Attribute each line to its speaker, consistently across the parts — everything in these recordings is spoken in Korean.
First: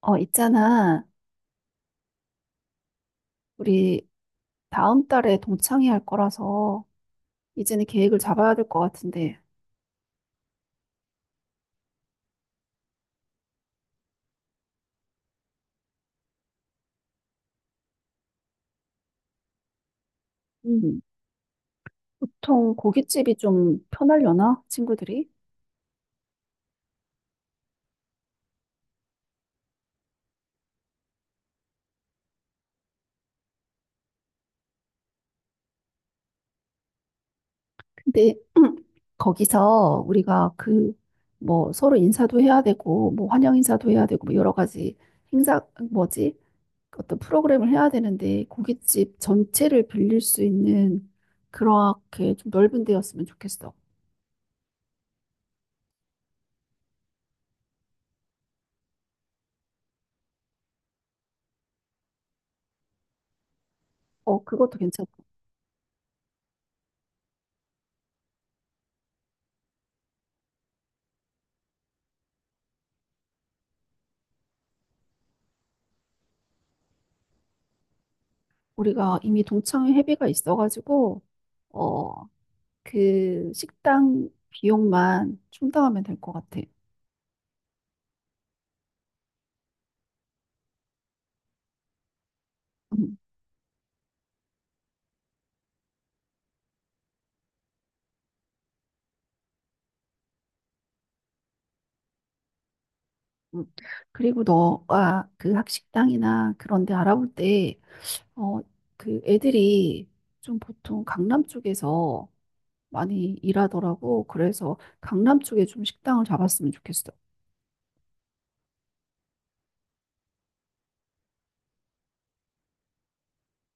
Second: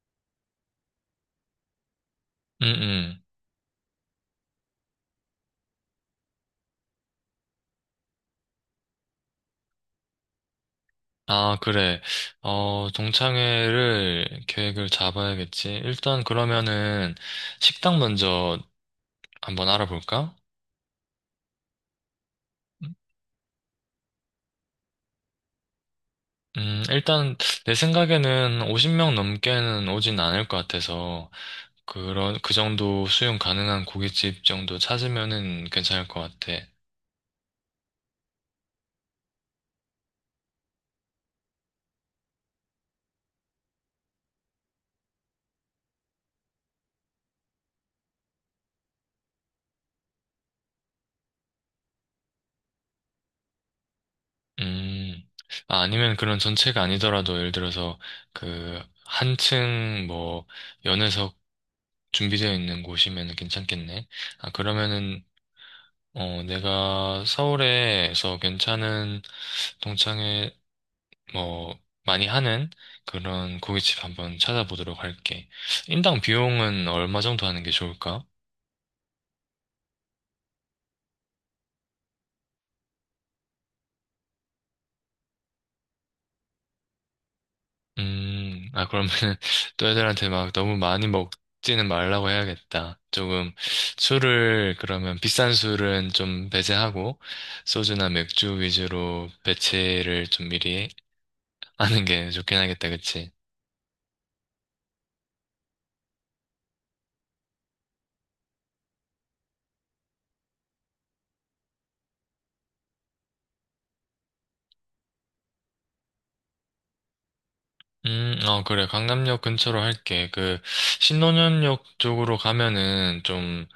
Speaker 1: 있잖아.
Speaker 2: 음, 음.
Speaker 1: 우리 다음 달에 동창회 할 거라서 이제는 계획을 잡아야 될 것 같은데.
Speaker 2: 아, 그래. 동창회를 계획을 잡아야겠지. 일단 그러면은 식당 먼저 한번 알아볼까?
Speaker 1: 음, 보통 고깃집이 좀 편하려나? 친구들이?
Speaker 2: 일단 내 생각에는 50명 넘게는 오진 않을 것 같아서 그런 그 정도 수용 가능한 고깃집 정도 찾으면은 괜찮을 것 같아.
Speaker 1: 근데 거기서 우리가 그 뭐 서로 인사도 해야 되고 뭐 환영 인사도 해야 되고 뭐 여러 가지 행사 뭐지? 어떤 프로그램을 해야 되는데 고깃집 전체를 빌릴 수 있는 그렇게 좀 넓은 데였으면 좋겠어.
Speaker 2: 음. 아, 아니면 그런 전체가 아니더라도 예를 들어서 그 한층 뭐 연회석 준비되어 있는 곳이면 괜찮겠네. 아,
Speaker 1: 그것도 괜찮아.
Speaker 2: 그러면은, 내가 서울에서 괜찮은 동창회, 뭐, 많이 하는 그런 고깃집 한번 찾아보도록 할게. 인당 비용은 얼마 정도 하는 게 좋을까?
Speaker 1: 우리가 이미 동창회 회비가 있어가지고 어, 그 식당 비용만 충당하면 될 것 같아.
Speaker 2: 아, 그러면 또 애들한테 막 너무 많이 먹지는 말라고 해야겠다.
Speaker 1: 음,
Speaker 2: 조금 술을, 그러면 비싼 술은 좀 배제하고, 소주나 맥주 위주로 배치를 좀 미리 하는 게 좋긴 하겠다, 그치?
Speaker 1: 음. 그리고 너가 그 학식당이나 그런 데 알아볼 때, 어, 그 애들이 좀 보통 강남 쪽에서 많이 일하더라고. 그래서 강남 쪽에 좀 식당을 잡았으면 좋겠어.
Speaker 2: 어, 그래. 강남역 근처로 할게. 그, 신논현역 쪽으로 가면은 좀,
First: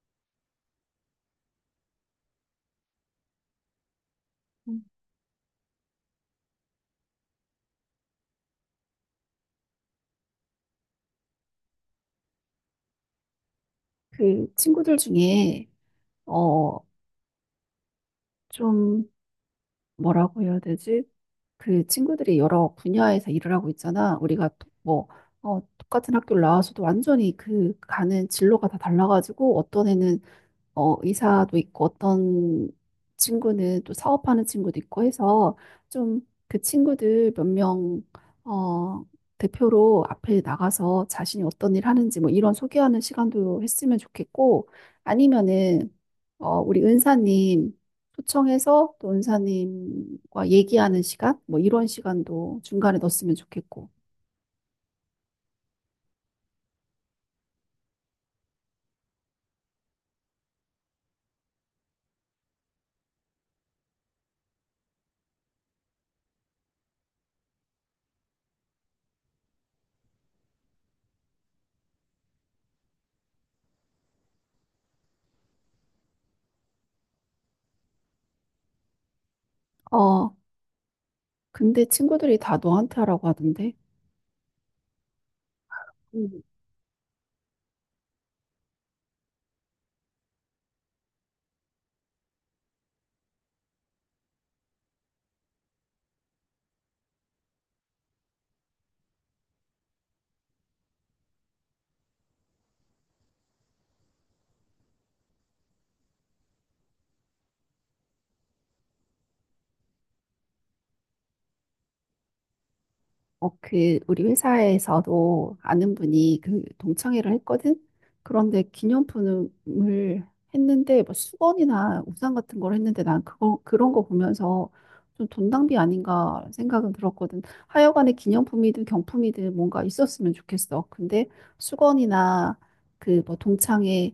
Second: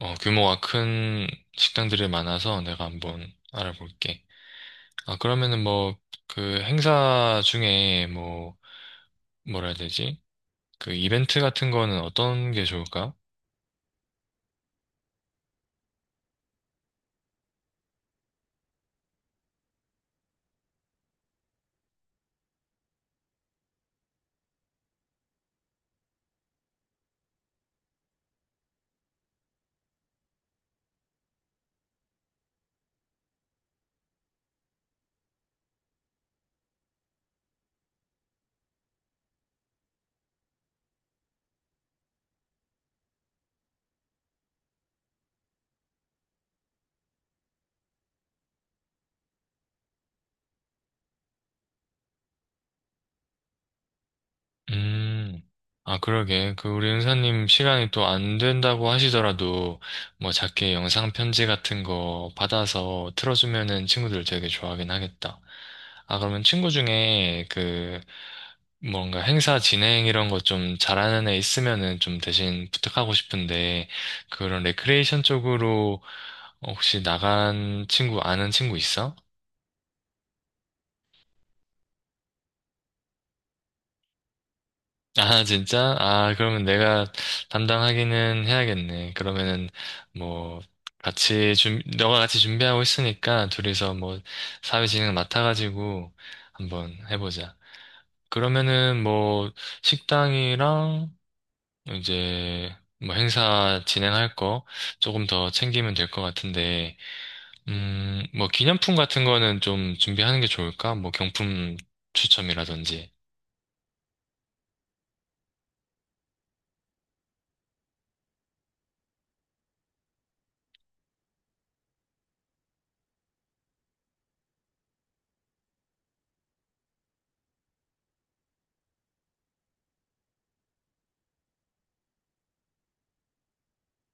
Speaker 2: 규모가 큰 식당들이 많아서 내가 한번 알아볼게.
Speaker 1: 음.
Speaker 2: 아, 그러면은 뭐, 그 행사 중에 뭐, 뭐라 해야 되지? 그 이벤트 같은 거는 어떤 게 좋을까?
Speaker 1: 그 친구들 중에, 어, 좀 뭐라고 해야 되지? 그 친구들이 여러 분야에서 일을 하고 있잖아. 우리가 또 뭐, 똑같은 학교를 나와서도 완전히 그 가는 진로가 다 달라가지고 어떤 애는 의사도 있고 어떤 친구는 또 사업하는 친구도 있고 해서 좀 그 친구들 몇 명, 어, 대표로 앞에 나가서 자신이 어떤 일 하는지 뭐 이런 소개하는 시간도 했으면 좋겠고 아니면은 우리 은사님 초청해서 또 은사님과 얘기하는 시간 뭐 이런 시간도 중간에 넣었으면 좋겠고.
Speaker 2: 음, 아, 그러게. 그, 우리 은사님 시간이 또 안 된다고 하시더라도, 뭐, 작게 영상 편지 같은 거 받아서 틀어주면은 친구들 되게 좋아하긴 하겠다. 아, 그러면 친구 중에 그, 뭔가 행사 진행 이런 거 좀 잘하는 애 있으면은 좀 대신 부탁하고 싶은데, 그런 레크레이션 쪽으로 혹시 나간 친구, 아는 친구 있어?
Speaker 1: 어, 근데 친구들이 다 너한테 하라고 하던데.
Speaker 2: 아, 진짜? 아, 그러면 내가 담당하기는 해야겠네. 그러면은, 뭐, 너가 같이 준비하고 있으니까, 둘이서 뭐, 사회진흥 맡아가지고, 한번 해보자. 그러면은, 뭐, 식당이랑, 이제, 뭐, 행사 진행할 거, 조금 더 챙기면 될 것 같은데, 뭐, 기념품 같은 거는 좀 준비하는 게 좋을까? 뭐, 경품 추첨이라든지.
Speaker 1: 그, 우리 회사에서도 아는 분이 그 동창회를 했거든? 그런데 기념품을 했는데, 뭐 수건이나 우산 같은 걸 했는데 난 그거, 그런 거 보면서 좀 돈 낭비 아닌가 생각은 들었거든. 하여간에 기념품이든 경품이든 뭔가 있었으면 좋겠어. 근데 수건이나 그 뭐 동창회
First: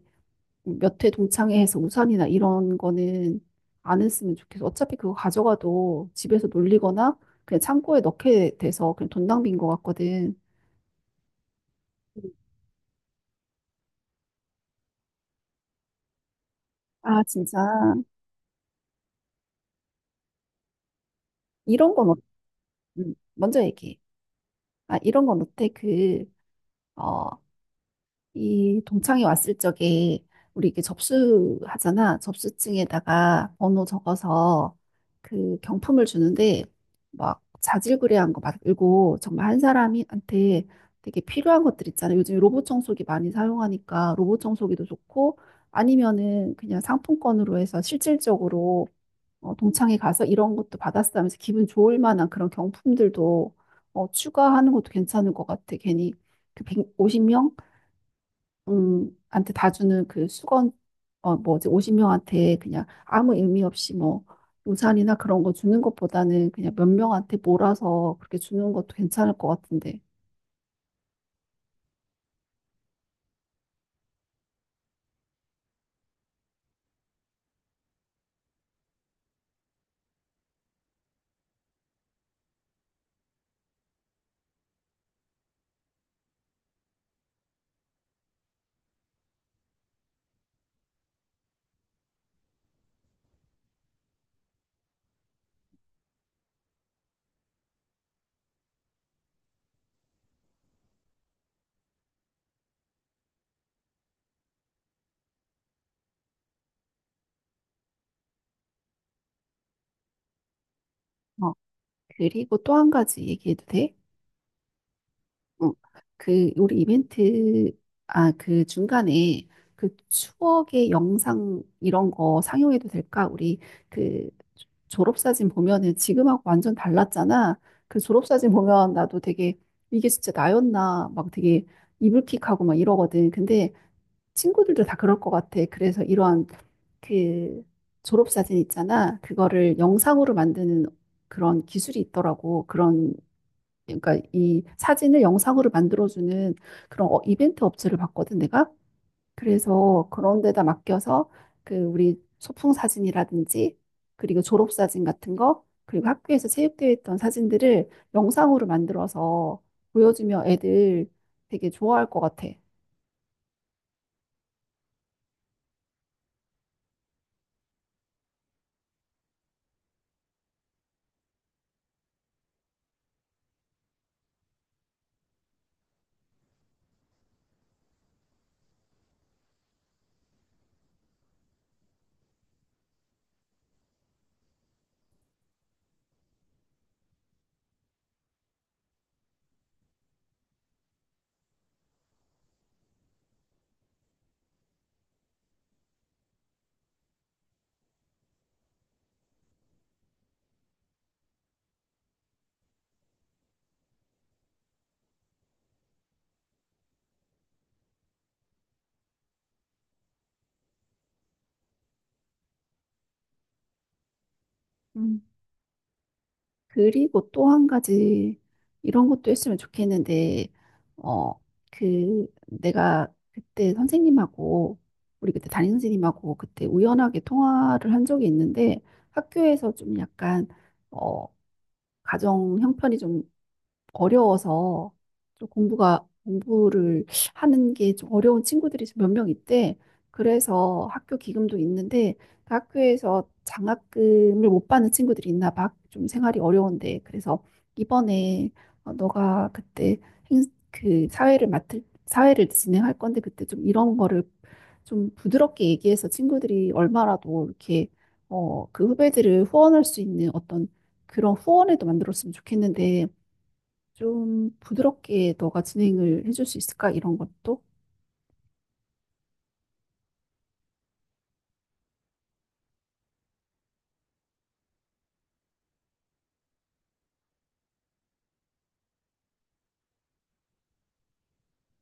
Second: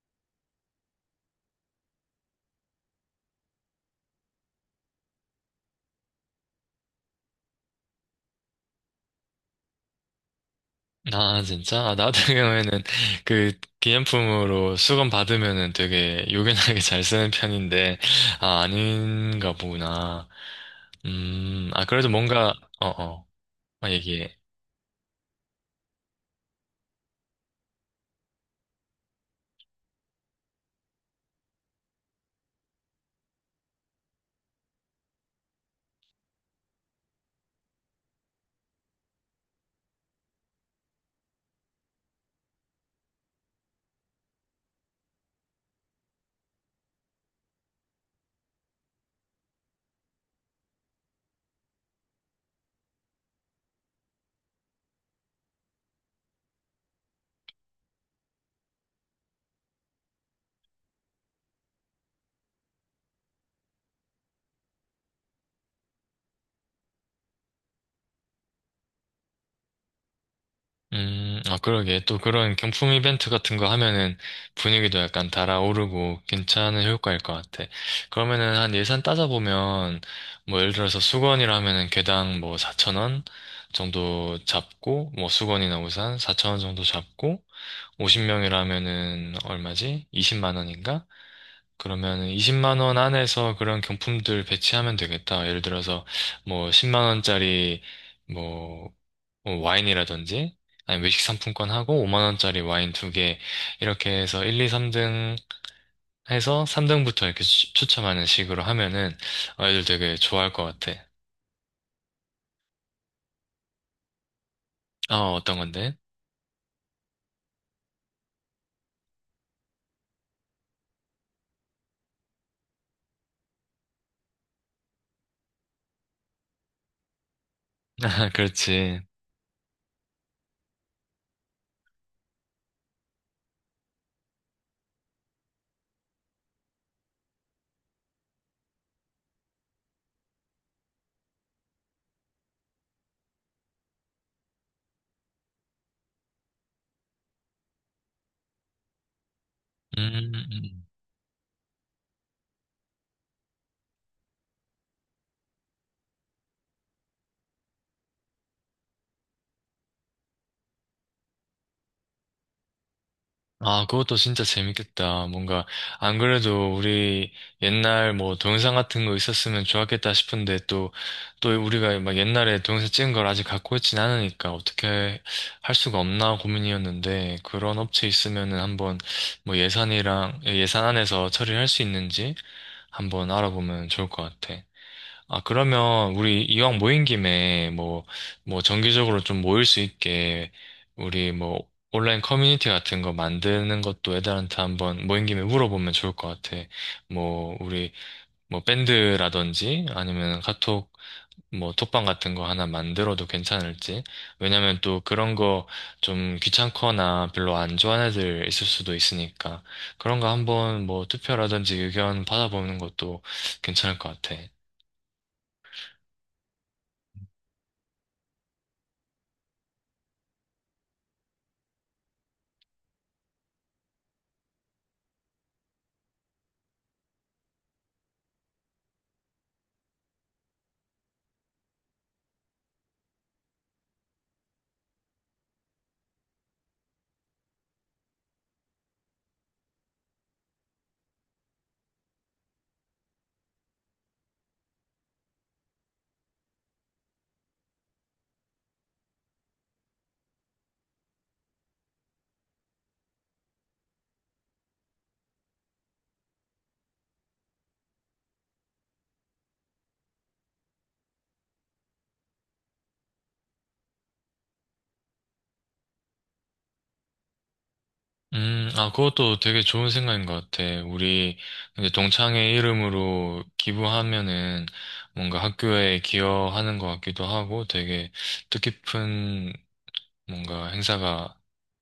Speaker 1: 몇 회 동창회에서 우산이나 이런 거는 안 했으면 좋겠어. 어차피 그거 가져가도 집에서 놀리거나 그냥 창고에 넣게 돼서 그냥 돈 낭비인 것 같거든.
Speaker 2: 아, 진짜? 아, 나
Speaker 1: 음.
Speaker 2: 같은 경우에는 그 기념품으로 수건 받으면은 되게 요긴하게 잘
Speaker 1: 아,
Speaker 2: 쓰는
Speaker 1: 진짜.
Speaker 2: 편인데, 아, 아닌가 보구나. 아,
Speaker 1: 이런 건,
Speaker 2: 그래도 뭔가, 어, 어,
Speaker 1: 먼저
Speaker 2: 아,
Speaker 1: 얘기해.
Speaker 2: 얘기해.
Speaker 1: 아, 이런 건 어때? 그, 어, 이 동창이 왔을 적에 우리 이게 접수하잖아. 접수증에다가 번호 적어서 그 경품을 주는데 막 자질구레한 거 말고 정말 한 사람한테 되게 필요한 것들 있잖아. 요즘 로봇 청소기 많이 사용하니까 로봇 청소기도 좋고 아니면은 그냥 상품권으로 해서 실질적으로 동창회 가서 이런 것도 받았어 하면서 기분 좋을 만한 그런 경품들도 추가하는 것도 괜찮을 것 같아. 괜히 그 150명? 한테 다 주는 그 수건, 뭐지, 50명한테 그냥 아무 의미 없이 뭐, 우산이나 그런 거 주는 것보다는 그냥 몇 명한테 몰아서 그렇게 주는 것도 괜찮을 것 같은데.
Speaker 2: 아, 그러게. 또 그런 경품 이벤트 같은 거 하면은 분위기도 약간 달아오르고 괜찮은 효과일 것 같아. 그러면은 한 예산 따져보면, 뭐 예를 들어서 수건이라면은 개당 뭐4천원 정도 잡고, 뭐 수건이나 우산 4천원 정도 잡고, 50명이라면은 얼마지? 20만 원인가? 그러면은 20만 원 안에서 그런 경품들 배치하면 되겠다. 예를 들어서 뭐 10만 원짜리 뭐 와인이라든지 아니 외식 상품권 하고 5만 원짜리 와인 두 개 이렇게 해서 1, 2, 3등 해서 3등부터 이렇게 추첨하는 식으로 하면은 아이들 되게 좋아할 것 같아.
Speaker 1: 어, 그리고 또 한 가지 얘기해도 돼?
Speaker 2: 어, 어떤
Speaker 1: 어,
Speaker 2: 건데?
Speaker 1: 그 우리 이벤트 아 그 중간에 그 추억의 영상 이런 거 상영해도 될까? 우리 그 졸업사진 보면은 지금하고 완전 달랐잖아. 그
Speaker 2: 아,
Speaker 1: 졸업사진 보면
Speaker 2: 그렇지.
Speaker 1: 나도 되게 이게 진짜 나였나 막 되게 이불킥하고 막 이러거든. 근데 친구들도 다 그럴 것 같아. 그래서 이러한 그 졸업사진 있잖아. 그거를 영상으로 만드는 그런 기술이 있더라고. 그런 그러니까 이 사진을 영상으로 만들어주는 그런 이벤트 업체를 봤거든, 내가.
Speaker 2: 음.
Speaker 1: 그래서
Speaker 2: 음.
Speaker 1: 그런 데다
Speaker 2: 음.
Speaker 1: 맡겨서 그 우리 소풍 사진이라든지 그리고 졸업 사진 같은 거 그리고 학교에서 체육대회 했던 사진들을 영상으로 만들어서 보여주면 애들 되게 좋아할 것 같아.
Speaker 2: 아, 그것도 진짜 재밌겠다. 뭔가, 안 그래도 우리 옛날 뭐 동영상 같은 거 있었으면 좋았겠다 싶은데 또 우리가 막 옛날에 동영상 찍은 걸 아직 갖고 있진 않으니까 어떻게 할 수가 없나 고민이었는데 그런 업체 있으면은 한번 뭐 예산 안에서 처리할 수 있는지 한번 알아보면 좋을 것 같아. 아, 그러면 우리 이왕 모인 김에 뭐 정기적으로 좀 모일 수 있게 우리 뭐 온라인 커뮤니티 같은 거 만드는 것도 애들한테 한번 모인 김에 물어보면 좋을 것 같아. 뭐 우리 뭐 밴드라든지 아니면 카톡 뭐 톡방 같은 거 하나 만들어도 괜찮을지. 왜냐면 또 그런 거 좀 귀찮거나 별로 안 좋아하는 애들 있을 수도 있으니까 그런 거 한번 뭐 투표라든지 의견 받아보는 것도 괜찮을 것 같아.
Speaker 1: 음. 그리고 또 한 가지 이런 것도 했으면 좋겠는데, 어, 그 내가 그때 선생님하고 우리 그때 담임 선생님하고 그때 우연하게 통화를 한 적이 있는데 학교에서 좀 약간 어, 가정 형편이 좀 어려워서 좀 공부가 공부를 하는 게 좀 어려운 친구들이 몇 명 있대. 그래서 학교 기금도 있는데 그 학교에서 장학금을 못 받는 친구들이 있나 봐. 좀 생활이 어려운데. 그래서 이번에 너가 그때 행, 그 사회를 진행할 건데 그때 좀 이런 거를 좀 부드럽게 얘기해서 친구들이 얼마라도 이렇게 그 후배들을 후원할 수 있는 어떤 그런 후원에도 만들었으면 좋겠는데 좀 부드럽게 너가 진행을 해줄 수 있을까? 이런 것도.
Speaker 2: 아, 그것도 되게 좋은 생각인 것 같아. 우리 이제 동창회 이름으로 기부하면은 뭔가 학교에 기여하는 것 같기도 하고 되게 뜻깊은 뭔가 행사가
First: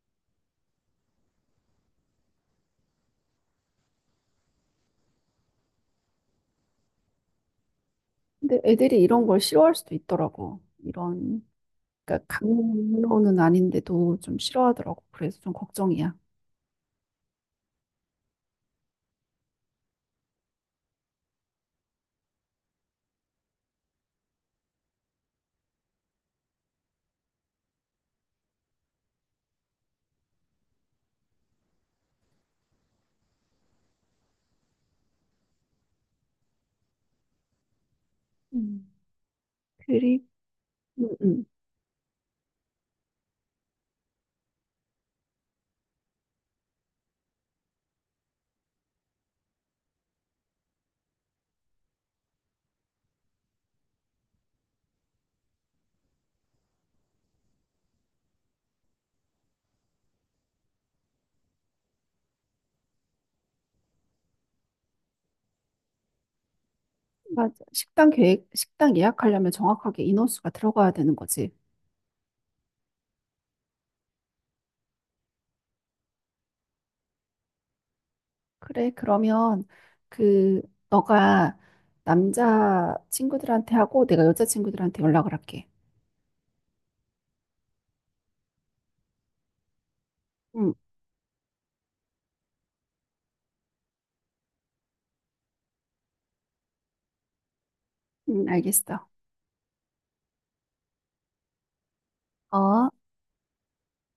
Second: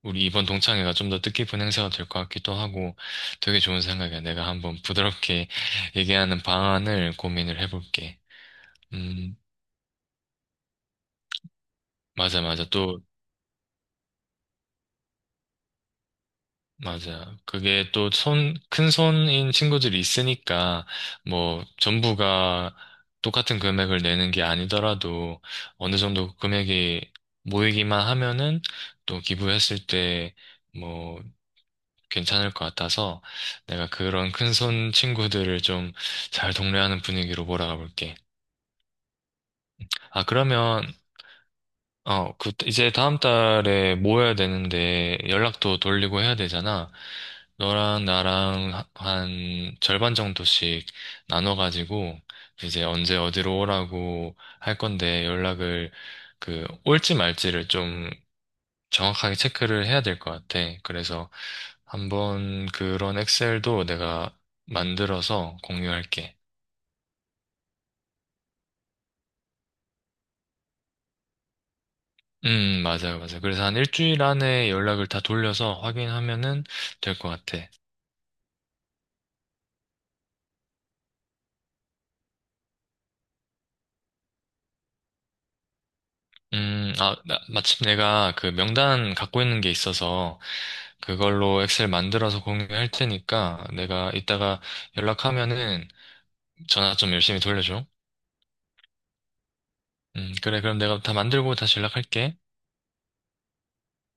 Speaker 2: 우리 이번 동창회가 좀 더 뜻깊은 행사가 될 것 같기도 하고 되게 좋은 생각이야. 내가 한번 부드럽게 얘기하는 방안을 고민을 해볼게.
Speaker 1: 근데 애들이 이런
Speaker 2: 음,
Speaker 1: 걸 싫어할 수도 있더라고. 이런, 그러니까
Speaker 2: 맞아, 맞아. 또.
Speaker 1: 강요는 아닌데도 좀 싫어하더라고. 그래서 좀 걱정이야.
Speaker 2: 맞아. 그게 또 큰 손인 친구들이 있으니까, 뭐, 전부가 똑같은 금액을 내는 게 아니더라도, 어느 정도 금액이 모이기만 하면은, 또 기부했을 때, 뭐, 괜찮을 것 같아서, 내가 그런 큰손 친구들을 좀 잘 동래하는 분위기로 몰아가 볼게.
Speaker 1: 음.
Speaker 2: 아,
Speaker 1: 그리고,
Speaker 2: 그러면,
Speaker 1: 음, 음.
Speaker 2: 이제 다음 달에 모여야 되는데 연락도 돌리고 해야 되잖아. 너랑 나랑 한 절반 정도씩 나눠가지고 이제 언제 어디로 오라고 할 건데 연락을 그 올지 말지를 좀 정확하게 체크를 해야 될 것 같아. 그래서 한번 그런 엑셀도 내가 만들어서 공유할게.
Speaker 1: 맞아. 식당 계획, 식당 예약하려면 정확하게 인원수가 들어가야 되는 거지.
Speaker 2: 맞아요, 맞아요. 그래서 한 일주일 안에 연락을 다 돌려서 확인하면은 될 것 같아.
Speaker 1: 그래, 그러면 그, 너가 남자 친구들한테 하고 내가 여자 친구들한테 연락을 할게.
Speaker 2: 아, 마침 내가 그 명단 갖고 있는 게 있어서
Speaker 1: 응,
Speaker 2: 그걸로 엑셀 만들어서 공유할 테니까 내가 이따가 연락하면은 전화 좀 열심히 돌려줘.
Speaker 1: 응, 알겠어.
Speaker 2: 그래, 그럼 내가 다 만들고 다시 연락할게.
Speaker 1: 어.